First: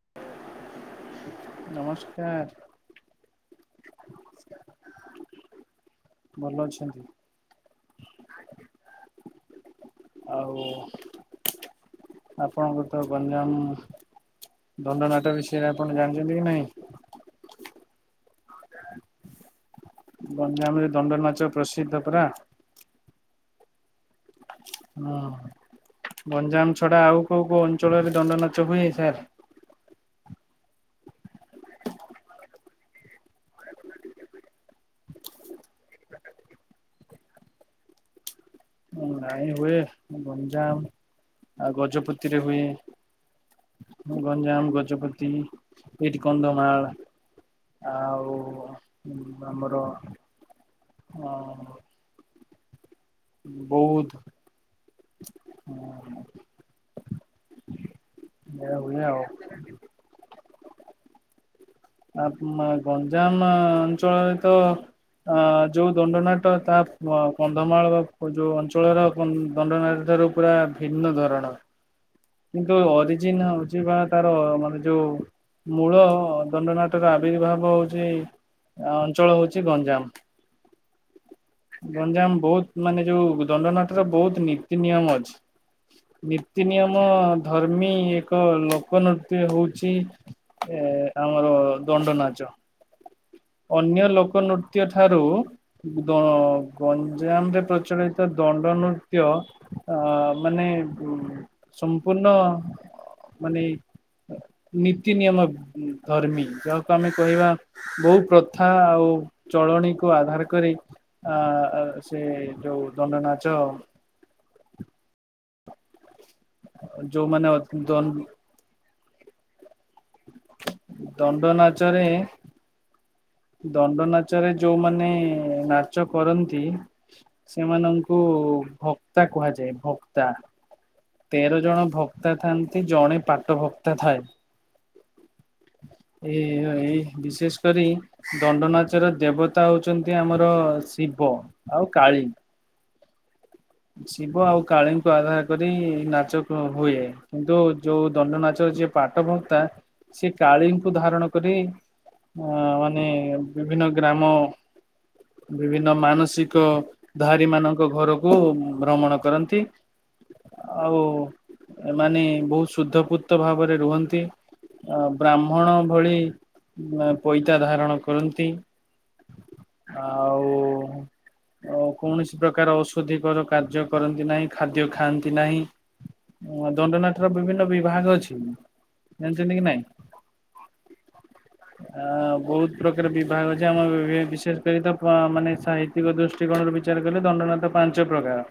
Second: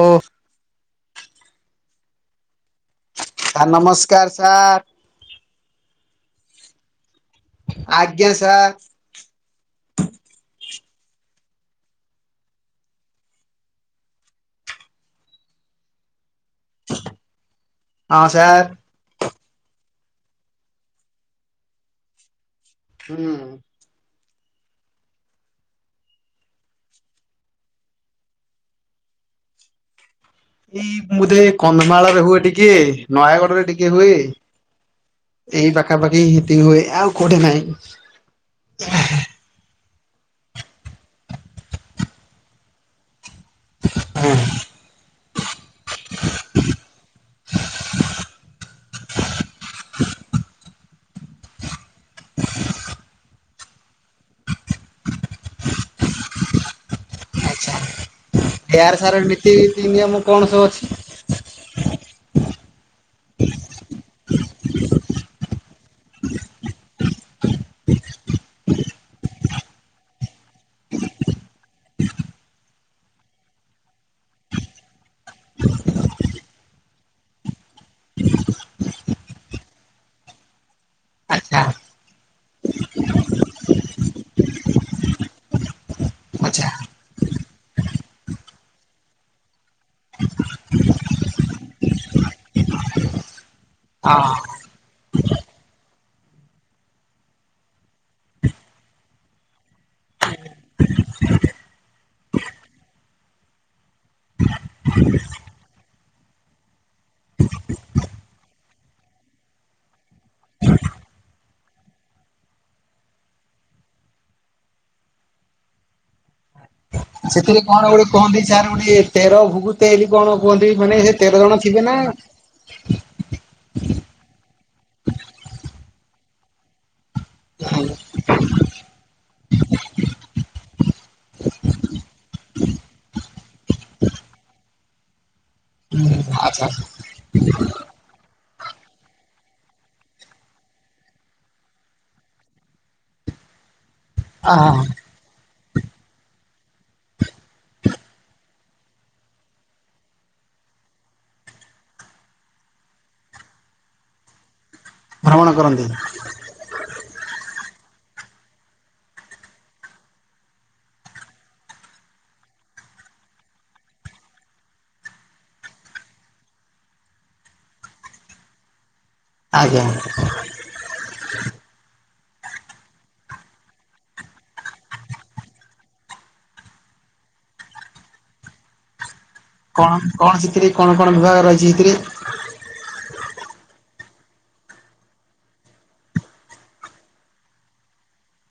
ମୁଁ। ନମସ୍କାର। ସାର୍ ନମସ୍କାର ସାର୍। ଭଲ ଅଛନ୍ତି? ଆଜ୍ଞା ସାର। ଆଉ ଆପଣଙ୍କ ତ ଗଞ୍ଜାମ। ଦଣ୍ଡ ନାଟ ବିଷୟରେ ଆପଣ ଜାଣିଚନ୍ତି କି ନାଇଁ? ହଁ ସାର୍। ଗଞ୍ଜାମରେ ଦଣ୍ଡନ ନାଚ ପ୍ରସିଦ୍ଧ ପରା। ହୁଁ। ହୁଁ ଗଞ୍ଜାମ ଛଡା ଆଉ କୋଉ କୋଉ ଅଞ୍ଚଳରେ ଦଣ୍ଡନାଚ ହୁଏ ସାର୍? ଏଇ ବୋଧେ କନ୍ଧମାଳରେ ହୁଏ, ଟିକେ ନୟାଗଡରେ ଟିକେ ହୁଏ। ଏଇ ପାଖାପାଖି ହେତିକି ହୁଏ। ଆଉ କୋଉଠି ନାଇଁ। ନାଇଁ ହୁଏ ଗଞ୍ଜାମ ଆଉ ଗଜପତିରେ ହୁଏ। ହଁ ଗଞ୍ଜାମ ଗଜପତି ଏଇଠ କନ୍ଦମାଳ। ଆଉ ଆମର ହଁ। ବୋହୁତ [unintelligible] ହେୟାର ହୁଏ ସାର ଆଉ। ମିଟି, ଇତି, ନିୟମ କଣ ସବୁ ଅଛି? ଆପ ମା ଗଞ୍ଜାମ ଅଞ୍ଚଳରେ ତ ଆ ଯୋଉ ଦଣ୍ଡନାଟ ତାପ କୂଅଁ କନ୍ଧମାଳ ବା ଯୋଉ ଅଞ୍ଚଳର ଦଣ୍ଡନାଟ ଠାରୁ ପୁରା ଭିନ୍ନ ଧରଣର। କିନ୍ତୁ ଅରିଜିନା ହୋଉଜି ବା ତାର ମାନେ ଯୋଉ ମୂଳ ଦଣ୍ଡନାଟ ର ଆବିର୍ଭାବ ହୋଉଚି ଆ ଅଞ୍ଚଳ ହୋଉଚି ଗଞ୍ଜାମ। ଆଚ୍ଛା ଗଞ୍ଜାମ ବହୁତ ମାନେ ଯୋଉ ଦଣ୍ଡନାଟର ବହୁତ ନୀତି ନିୟମ ଅଛି। ଆଚ୍ଛା ନୀତି ନିୟମ ଧର୍ମୀ ଏକ ଲୋକ ନୃତ୍ୟ ହୋଉଚି ଏ ଆମର ଦଣ୍ଡ ନାଚ। ଅନ୍ୟ ଲୋକ ହଁ ନୃତ୍ୟ ଠାରୁ ଦ ଗଞ୍ଜାମରେ ପ୍ରଚଳିତ ଦଣ୍ଡ ନୃତ୍ୟ ଆ ମାନେ ଉ ସମ୍ପୂର୍ଣ୍ଣ ମାନେ ନୀତି ନିୟମ ଧର୍ମୀ। ଯାହାକୁ ଆମେ କହିବା ବୋହୁତ ପ୍ରଥା ଆଉ ଚଳଣିକୁୁ ଆଧାର କରି ଆ ସେ ଯୋଉ ଦଣ୍ଡ ନାଚ। ଯୋଉମାନେ ଅଦ ଦନ୍। ଚାର ଗୋଟେ ତେର ଭୁଗୁ ତେରି କଣ କୁହନ୍ତି ମାନେ ସେ ତେର ଜଣ ଥିବେ ନା? ନାଚରେ ଦଣ୍ଡ ନାଚରେ ଯୋଉମାନେ ନାଚ କରନ୍ତି ସେମାନ ଙ୍କୁ ଭକ୍ତା କୁହାଯାଏ ଭକ୍ତା। ତେର ଜଣ ଭକ କ୍ତା ଥାନ୍ତି ଜଣେ ପାଟ ଭକ୍ତା ଥାଏ। ଏ ଆଚ୍ଛା ଏଇ ବିଶେଷ କରି ଦଣ୍ଡନାଚର ଦେବତା ହୋଉଚନ୍ତି ଆମର ଶିବ ଆଉ କାଳୀ। ଶିବ ଆ ଆଉ କାଳୀ ଙ୍କୁ ଆଧାର କରି ନାଚ ହୁଏ, କିନ୍ତୁ ଯୋଉ ଦଣ୍ଡ ନାଚରେ ଯିଏ [unintelligible] ସେ କାଳୀଙ୍କୁ ଧାରଣ କରି ଅ ମାନେ ବିଭିନ୍ନ ଗ୍ରାମ ଭ୍ରମଣ କରନ୍ତି ବିଭିନ୍ନ ମାନସିକ ଧାରୀ ମାନଙ୍କ ଘରକୁ ଭ୍ରମଣ କରନ୍ତି। ଆଉ ଏମାନେ ବହୁତ ଶୁଦ୍ଧପୁତ ଭାବରେ ରୁହନ୍ତି। ଅ ବ୍ରାହ୍ମଣ ଭଳି ପଇତା ଧାରଣ କରନ୍ତି। ଆଜ୍ଞା ଆଉ କୌଣସି ପ୍ରକାର ଓ ଅଧିକର କାର୍ଯ୍ୟ କରନ୍ତି ନାହିଁ ଖାଦ୍ୟ ଖାଆନ୍ତି ନାହିଁ। ହ ଦଣ୍ଡ ନାଚ ର ବିଭିନ୍ନ ବିଭାଗ ଅଛି। ଜାଣିଛନ୍ତି କି ନା କଣ କଣ ସେଥିରେ କଣ କଣ ବିଭାଗ ରହିଚି ଏଥିରେ ଆ ବହୁତ ପ୍ରକାର ବିଭାଗ ରହିଚି ଯେ ଆମ ବିଶେଷ କରି ତ ମାନେ ସାହିତ୍ୟିକ ଦୃଷ୍ଟିକୋଣରୁ ବିଚାର କଲେ ଦଣ୍ଡନାଚ ପାଞ୍ଚ ପ୍ରକାର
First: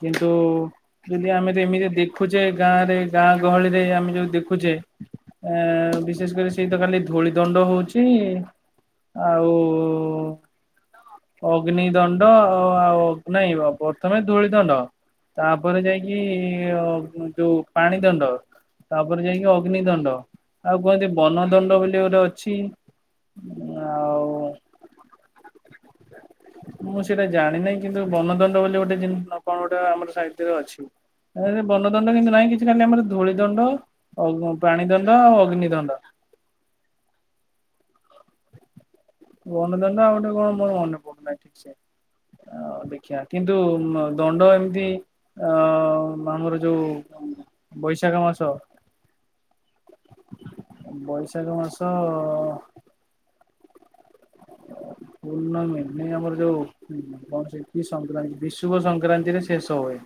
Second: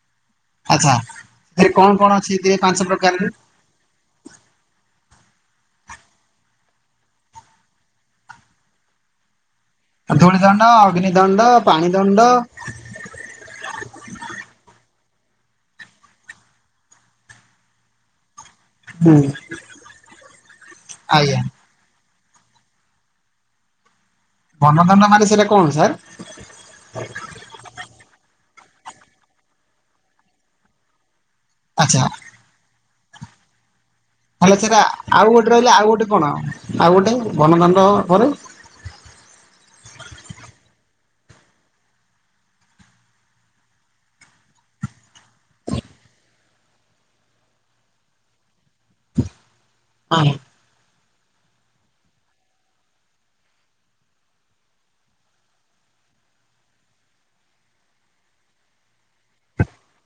କିନ୍ତୁ ଆଚ୍ଛା ଯଦି ଆମେ ସେଥିରେ ଏମିତି କଣ କଣ ଅଛି ଦେଖୁଛେ ସେଥିରେ ପାଞ୍ଚ ଗାଁରେ ପ୍ରକାରରେ ଗାଁ ଗହଳିରେ ଆମେ ଯୋଉ ଦେଖୁଚେ ଏ ବିଶେଷ କରି ସେଇ ତ ଖାଲି ଧୂଳି ଦଣ୍ଡ ହଉଚି ଆଉ ଓ ଧୂଳି ଦଣ୍ଡ ଅଗ୍ନି ଦଣ୍ଡ ଅଗ୍ନି ପାଣି ଦଣ୍ଡ ଆ ଆଉ ନାଇଁ ପ୍ରଥମେ ଧୂଳି ଦଣ୍ଡ ତାପରେ ଯାଇକି ଯୋଉ ପାଣି ଦଣ୍ଡ ହୁଁ ତାପରେ ଯାଇକି ଅଗ୍ନି ଦଣ୍ଡ ଆଉ କୁହନ୍ତି ଆଜ୍ଞା ବନଦଣ୍ଡ ବୋଲି ଗୋଟେ ଅଛି। ଆଉ ବନଦଣ୍ଡ ମାନେ ସେଟା କଣ ସାର୍? ମୁଁ ସେଇଟା ଜାଣିିନାହିଁ କିନ୍ତୁ ବନଦଣ୍ଡ ବୋଲି ଗୋଟେ ଜିନିଷ କଣ ଗୋଟେ ଆମର ସାଇଟ ରେ ଅଛି। ବନ ଆଚ୍ଛା ଦଣ୍ଡ କିନ୍ତୁ ନାହିଁ କିଛି ଖାଲି ଆମର ଧୂଳି ଦଣ୍ଡ ତାହଲେ ସେଟା ଆଉ ଗୋଟେ ରହିଲେ ଆଉ ଗୋଟେ କଣ ଆଉ ଗୋଟେ ବନ ଦଣ୍ଡ ପରେ ବନ ଦଣ୍ଡ ଆଉ ଗୋଟେ କଣ ମୋର ମନେ ପଡୁନାହିଁ ଠିକ ସେ। ଆ ଦେଖିବା କିନ୍ତୁ ଦଣ୍ଡ ଏମିତି ଅ ଆମର ଯୋଉ ବୈଶାଖ ମାସ [unintelligible] ବୈଶାଖ ମାସ ପୂର୍ଣ୍ଣମି ନାଇଁ ଆମର ଯୋଉ କଣ ସେ କି ସଂକ୍ରାନ୍ତି ବିଶୁଭ ସଂକ୍ରାନ୍ତିରେ ଶେଷ ହୁଏ।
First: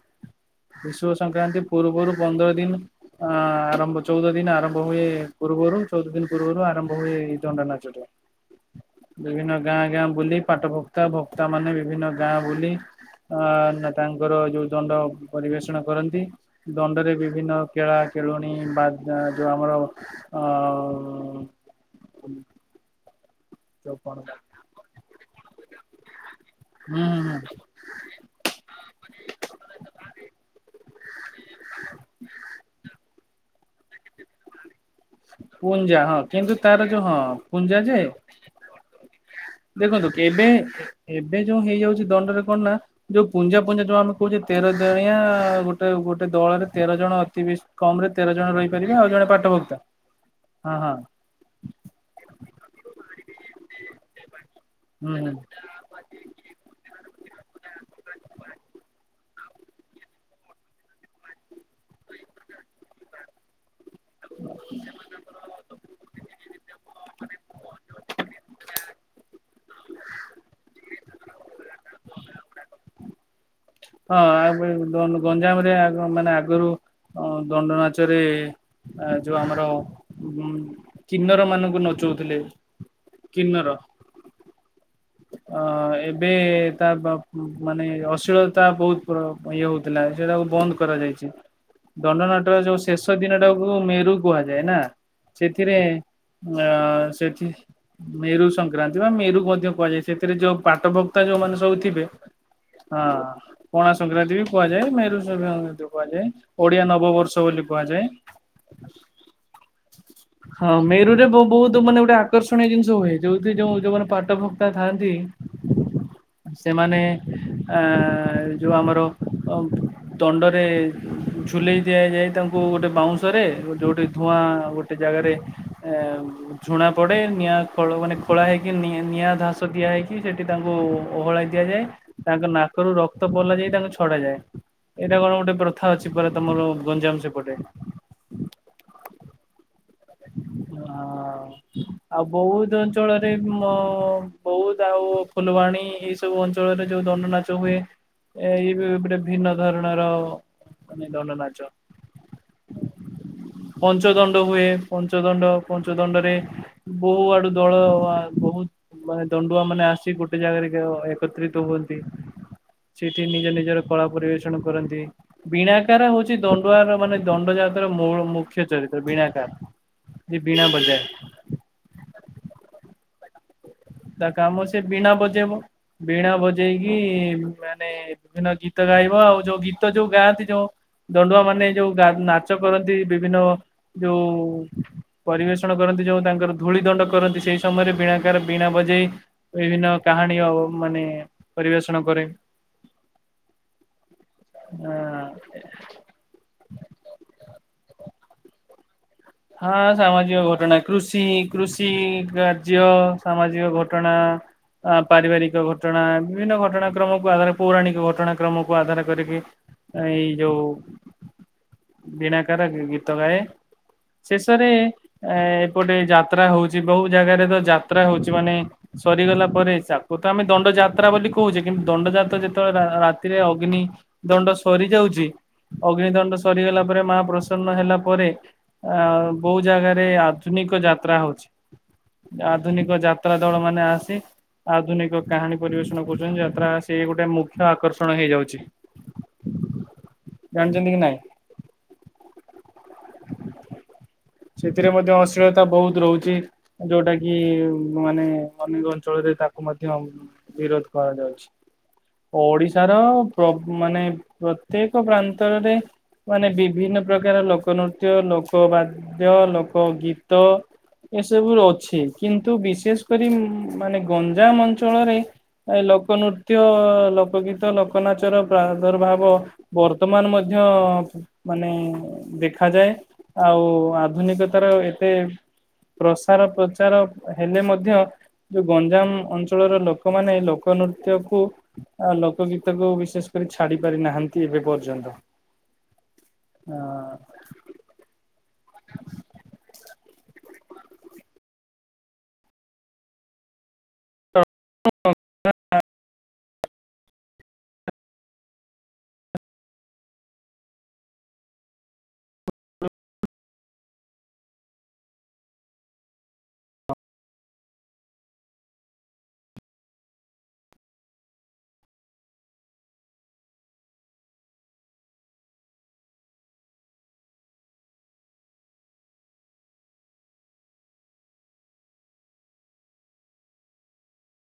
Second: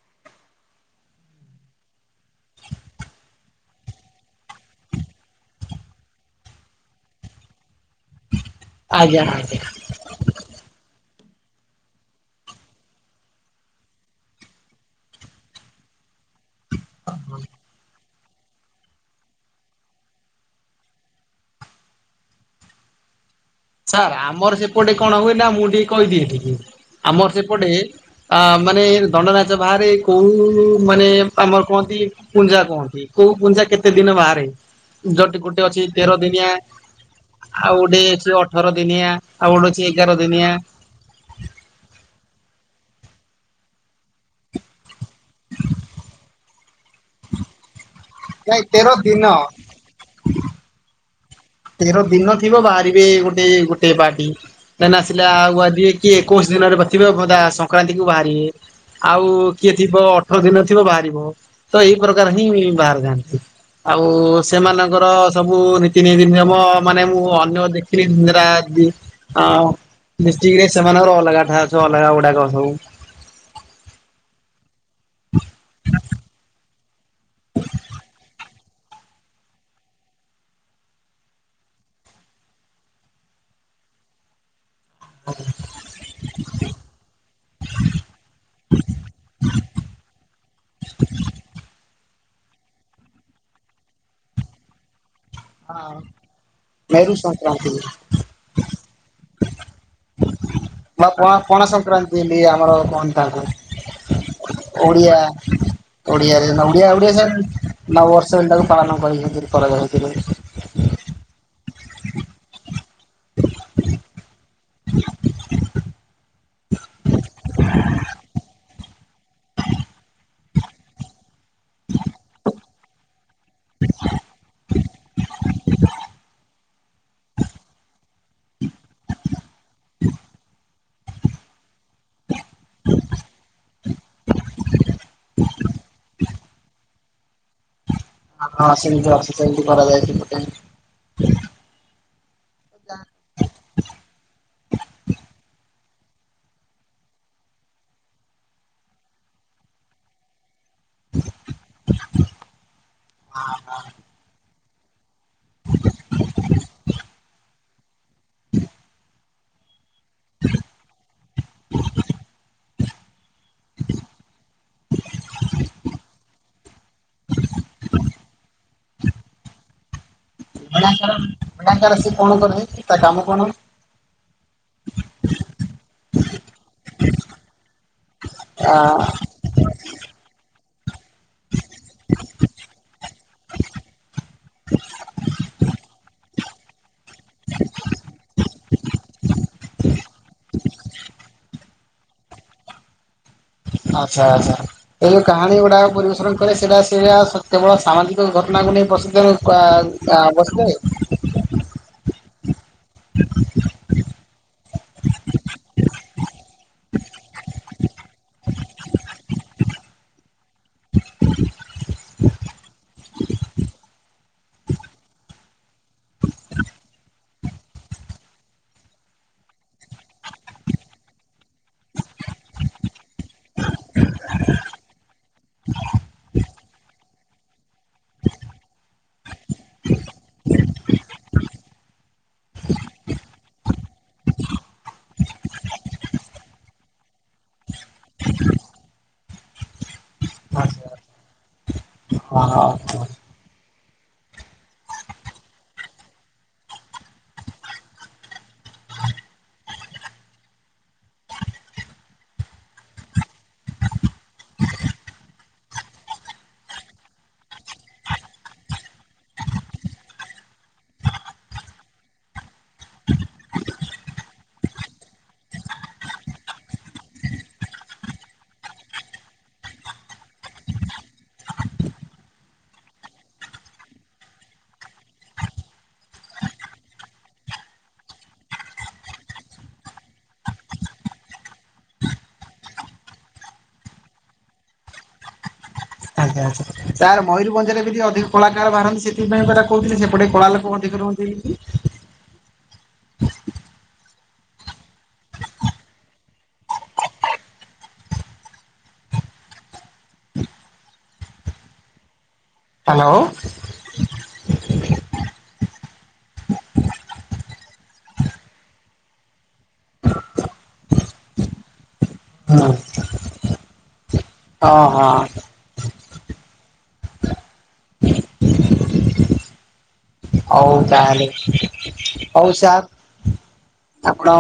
ବିଷୁବ ସଂକ୍ରାନ୍ତି ପୂର୍ବରୁ ପନ୍ଦର ଦିନ ଅ ଆରମ୍ଭ ଚଉଦ ଦିନ ଆରମ୍ଭ ହୁଏ ପୂର୍ବରୁ ଚଉଦ ଦିନ ପୂର୍ବରୁ ଆରମ୍ଭ ହୁଏ ଏଇ ଦଣ୍ଡ ନାଚ ଟା। ଆଜ୍ଞା ଆଜ୍ଞା। ଗାଁ ଗାଁ ବୁଲି ପାଠଭକ୍ତା ଭକ୍ତା ମାନେ ବିଭିନ୍ନ ଗାଁ ବୁଲି ଆ ତାଙ୍କର ଯୋଉ ଦଣ୍ଡ ପରିବେଷଣ କରନ୍ତି ଦଣ୍ଡରେ ବିଭିନ୍ନ କେଳା କେଳୁଣି ବା ଯୋଉ ଆମର ଅ ଯୋଉ ସାର୍ କଣ ଆମର ସେପଟେ କଣ ହୁଏ ନା ମୁଁ ଟିକେ କହିଦିଏ ତିକେ ହୁଁ ଆମର ହୁଁ ସେପଟେ ଅ ମାନେ ଦଣ୍ଡ ନାଚ ବାହାରେ କୋଉ ମାନେ ଆମର କୁହନ୍ତି କୁଞ୍ଜା କୁହନ୍ତି। କୋଉ ପୁଞ୍ଚା କେତେ ଦିନ ବାହାରେ ଯଠି ଗୋଟେ ଅଛି ପୁଞ୍ଜା ତେର ହଁ ଦିନିଆ କିନ୍ତୁ ତାର ଯୋଉ ହଁ ଆଉ ପୁଞ୍ଜା ଗୋଟେ ଯେ ଅଛି ଅ ଠର ଦିନିଆ ଆଉ ଗୁଟେଅଛି ଦେଖନ୍ତୁ ଏଗାର ଏବେ ଦିନିଆ ଏବେ ଯୋଉ ହେଇଯାଉଛି ଦଣ୍ଡରେ କଣ ନା ଯୋଉ ପୁଞ୍ଜା ପୁଞ୍ଜା ଯୋଉ ଆମେ କହୁଛେ ତେର ଜଣିଆ ଗୋଟେ ଗୋଟେ ଦଳରେ ତେର ଜଣ ଅତି କମ ରେ ତେର ଜଣ ନାଇଁ ତେର ରହିପାରିବେ ଆଉ ଦିନ। ଜଣେ ପାଠଭକ୍ତା ହଁ ହଁ ତେର ଦିନ ଥିବ ବାହାରିବେ ଗୋଟେ ଗୋଟେ ପାର୍ଟି ନ ହୁଁ ଆସିଲା ହୁଁ ଆଗୁଆ କି ଏକୋଇଶ ଦିନରେ ପ୍ରତିବଧା ସଂକ୍ରାନ୍ତି କୁ ବାହାରିଏ ଆଉ କିଏ ଥିବ ଅଠର ଦିନ ଥିବ ବାହାରିବ ତ ଏଇ ପ୍ରକାର ହିଁ ବାହାରି ଯାଆନ୍ତି ଆଉ ସେମାନଙ୍କର ସବୁ ନୀତିନୀଦିନ ମାନେ ମୁଁ ଅନ୍ୟ ଦେଖିଲି ଡିଷ୍ଟିକ ରେ ସେମାନଙ୍କର ଅଲଗା ଠା ଅ ଅଲଗା ଗୁଡାକ ସବୁ ହଁ ଆ ଗଞ୍ଜାମରେ ମାନେ ଆଗରୁ ଦଣ୍ଡ ନାଚରେ ଆ ଯୋଉ ଆମର ଉ କିନ୍ନର ମାନଙ୍କୁ ନଚଉଥିଲେ କିନ୍ନର ଅ ଏବେ ତା ମାନେ ଅସ୍ଲିମଳତା ବହୁତ ଇଏ ହଉଥିଲା ସେ ତାକୁ ବନ୍ଦ କରାଯାଇଛି। ଦଣ୍ଡନାଟର ଯୋଉ ଶେଷ ଦିନଟାକୁ ମେରୁ କୁହାଯାଏ ନା ସେଥିରେ ହଁ ଅ ମେରୁ ସେଠ ସଂକ୍ରାନ୍ତି। ମେରୁ ସଂକ୍ରାନ୍ତି ବା ମେରୁ ମଧ୍ୟ କୁହାଯାଏ। ସେଥିରେ ଯୋଉ ପାଠ ବା ଭକ୍ତା ପଣା ଯୋଉମାନୋନ ପଣା ସବୁଥିବେ ସଂକ୍ରାନ୍ତି ବୋଲି ଆମର ହଁ କହନ୍ତି ତାଙ୍କୁ କଣା ସଂକ୍ରାନ୍ତି ବି କୁହାଯାଏ ଓଡିଆ ମେରୁ କୁହାଯାଏ ଓଡିଆ ନବବର୍ଷ ବୋଲି କୁହାଯାଏ ନବବର୍ଷ ବୋଲି ତାକୁ ପାଳନ [unintelligible] ହଁ ମେରୁ ରେ ବହୁତ ମାନେ ଗୋଟେ ଆକର୍ଷଣୀୟ ଜିନିଷ ହୁଏ ଯୋଉଠି ଯୋଉ ଯୋଉମାନେ ପାଟ ଭକ୍ତା ଥାନ୍ତି। ସେମାନେ ଆ ଯୋଉ ଆମର ଦଣ୍ଡରେ ଝୁଲେଇ ଦିଆଯାଏ ତାଙ୍କୁ ଗୋଟେ ବାଉଶ ଯେଉଁଠି ଧୂଆଁ ଗୋଟେ ଜାଗାରେ ଝୁଣା ପଡେ ନିଆଁ ଖ ମାନେ ଖୋଳା ହେଇକି ନି ନିଆଁ ଧାସ ଦିଆ ହେଇକି ସେଠି ତାଙ୍କୁ ଓହଳାଇ ଦିଆଯାଏ ତାଙ୍କ ନାକରୁ ରକ୍ତ ପୋଲା ଯାଇ ତାଙ୍କୁ ଛଡାଯାଏ ଏଇଟା କଣ ଗୋଟେ ପ୍ରଥା ଅଛି ପୁରା ତମର ଗଞ୍ଜାମ ସେପଟେ ହଁ ହଁ ସେମିତି ସେମିତି କରାଯାଇଛି ଏପଟେ ହଁ ଆଉ ବହୁତ ଅଞ୍ଚଳରେ ବହୁତ ଆଉ ଫୁଲବାଣୀ ଏଇ ସବୁ ଅଞ୍ଚଳରେ ଯୋଉ ଦଣ୍ଡ ନାଚ ହୁଏ ଏ ଇ ବି ଗୋଟେ ଭିନ୍ନ ଧରଣର ମାନେ ଦଣ୍ଡ ନାଚ [unintelligible] [unintelligible] ପଞ୍ଚ ଦଣ୍ଡ ହୁଏ। ପଞ୍ଚଦଣ୍ଡ ପଞ୍ଚଦଣ୍ଡରେ ବହୁ ଆଡୁ ଦଳ ବହୁତ। ମାନେ ଦଣ୍ଡୁଆ ମାନେ ଆସି ଗୋଟେ ଜାଗାରେ ଏକତ୍ରିତ ହୁଅନ୍ତି। ସେଇଠି ନିଜ ନିଜର କଳା ପରିବେଷଣ କରନ୍ତି। ବିଣାକାର ହଉଛି ଦଣ୍ଡୁଆର ମାନେ ଦଣ୍ଡ ଜାତର ମୁଖ୍ୟ ଚରିତ୍ର ବିଣାକାର। କଳାକାର କଳାକାର ସିଏ କଣ କରିବ ତା କାମ କଣ? ତା କାମ ସେ ବିଣା ବଜେଇବ ବିଣା ବଜେଇ ଯାଇକି ମାନେ ବିଭିନ୍ନ ଆ ଗୀତ ଗାଇବ ଆଉ ଯୋଉ ଗୀତ ଯୋଉ ଗାଆନ୍ତି ଯୋଉ ଦଣ୍ଡୁଆ ମାନେ ଯୋଉ ନାଚ କରନ୍ତି ବିଭିନ୍ନ ଯୋଉ ପରିବେଷଣ କରନ୍ତି ଯୋଉ ତାଙ୍କର ଧୂଳି ଦଣ୍ଡ କରନ୍ତି ସେଇ ସମୟରେ ବିଣାକାର ବିଣା ବଜେଇ ବିଭିନ୍ନ କାହାଣୀ ମାନେ ପରିବେଷଣ କରେ [inaudible] ଆଚ୍ଛା ଆଚ୍ଛା ଏ ଆ ଯୋଉ କାହାଣୀ ଗୁଡ଼ାକ ପରିବେଶଷଣ କରେ ସେଇଟା ସେଇଟା କେବଳ ସାମାଜିକ ଘଟଣାକୁ ନେଇ ପ୍ରସ୍ତୁତ ହଁ ସାମାଜିକ ଘଟଣା କୃଷି କୃଷି କାର୍ଯ୍ୟ ସାମାଜିକ ଘଟଣା। ଆ ପାରିବାରିକ ଘଟଣା ବିଭିନ୍ନ ଘଟଣା କ୍ରମକୁ ଆଧାର ପୌରାଣିକ ଘଟଣା କ୍ରମକୁ ଆଧାର କରିକି ଏଇ ଯୋଉ ବିଣାକାର ଗୀତ ଗାଏ। ଶେଷରେ ଏ ଏପଟେ ଯାତ୍ରା ହଉଚି କୋଉ ଜାଗାରେତ ଯାତ୍ରା ହଉଚି ମାନେ ସରିଗଲା ପରେ ଚାକୁତ ଆମେ ଦଣ୍ଡ ଯାତ୍ରା ବୋଲି କହୁଚେ କିନ୍ତୁ ଦଣ୍ଡଯାତ୍ରା ଯେତେବେଳେ ରାତିରେ ଅଗ୍ନି ଦଣ୍ଡ ସରିଯାଉଚି ଅଗ୍ନି ଦଣ୍ଡ ସରିଗଲା ପରେ ମା ପ୍ରସନ୍ନ ହେଲା ପରେ ଆ କୋଉ ଜାଗାରେ ଆଧୁନିକ ଯାତ୍ରା ହଉଚି। ଆଧୁନିକ ଯାତ୍ରା ଦଳ ମାନେ ଆସି ଆଧୁନିକ କାହାଣୀ ପରିବେଷଣ କରୁଚନ୍ତି ଯାତା ସେଗୋଟେ ମୁଖ୍ୟ ଆକର୍ଷଣ ହେଇଯାଉଚି। ଜାଣିଚନ୍ତିକି ନାଇଁ? ହଁ ହଁ। ସେଥିରେ ମଧ୍ୟ ଅଶୀଳତା ବହୁତ୍ ରହୁଚି। ଯୋଉଟାକି ମାନେ ଅନେକ ଅଞ୍ଚଳରେ ତାକୁ ମଧ୍ୟ ବିରୋଧ କରାଯାଉଛି। ଓଡ଼ିଶାର ପ୍ର ମାନେ ପ୍ରତ୍ୟେକ ପ୍ରାନ୍ତରେ ମାନେ ବିଭିନ୍ନ ପ୍ରକାର ଲୋକ ନୃତ୍ୟ ଲୋକ ବାଦ୍ୟ ଲୋକ ଗୀତ ଏସବୁ ର ଅଛି କିନ୍ତୁ ବିଶେଷ କରି ମାନେ ଗଞ୍ଜାମ ଅଞ୍ଚଳରେ ଏ ଲୋକ ନୃତ୍ୟ ଲୋକ ଗୀତ ଲୋକ ନାଚର ପ୍ରାଦୁର୍ଭାବ ବର୍ତ୍ତମାନ ମଧ୍ୟ ମାନେ ଦେଖାଯାଏ ଆଉ ଆଧୁନିକତାର ଏତେ ପ୍ରସାର ପ୍ରଚାର ହେଲେ ମଧ୍ୟ ଯୋଉ ଗଞ୍ଜାମ ଅଞ୍ଚଳର ଲୋକମାନେ ଲୋକ ନୃତ୍ୟ କୁ ଆ ଲୋକ ଗୀତକୁ ବିଶେଷ କରି ଛାଡ଼ିପାରି ନାହାନ୍ତି ଏବେ ପର୍ଯ୍ୟନ୍ତ। ଆଜ୍ଞା ଅ ସାର୍ ମୟୂରଭଞ୍ଜାରରେ ବି ଅଧିକ କଳାକାର ବାହାରନ୍ତି ସେଥିପାଇଁ ପରା କହୁଥିଲେ ସେପଟେ କଳା ଲୋକ ଅଧିକ ରୁହନ୍ତି ବୋଲିକି? ହାଲୋ। ହଁ। ହଁ ହଁ। ହଉ ତାହେଲେ ହଉ ସାର୍ ଆପଣ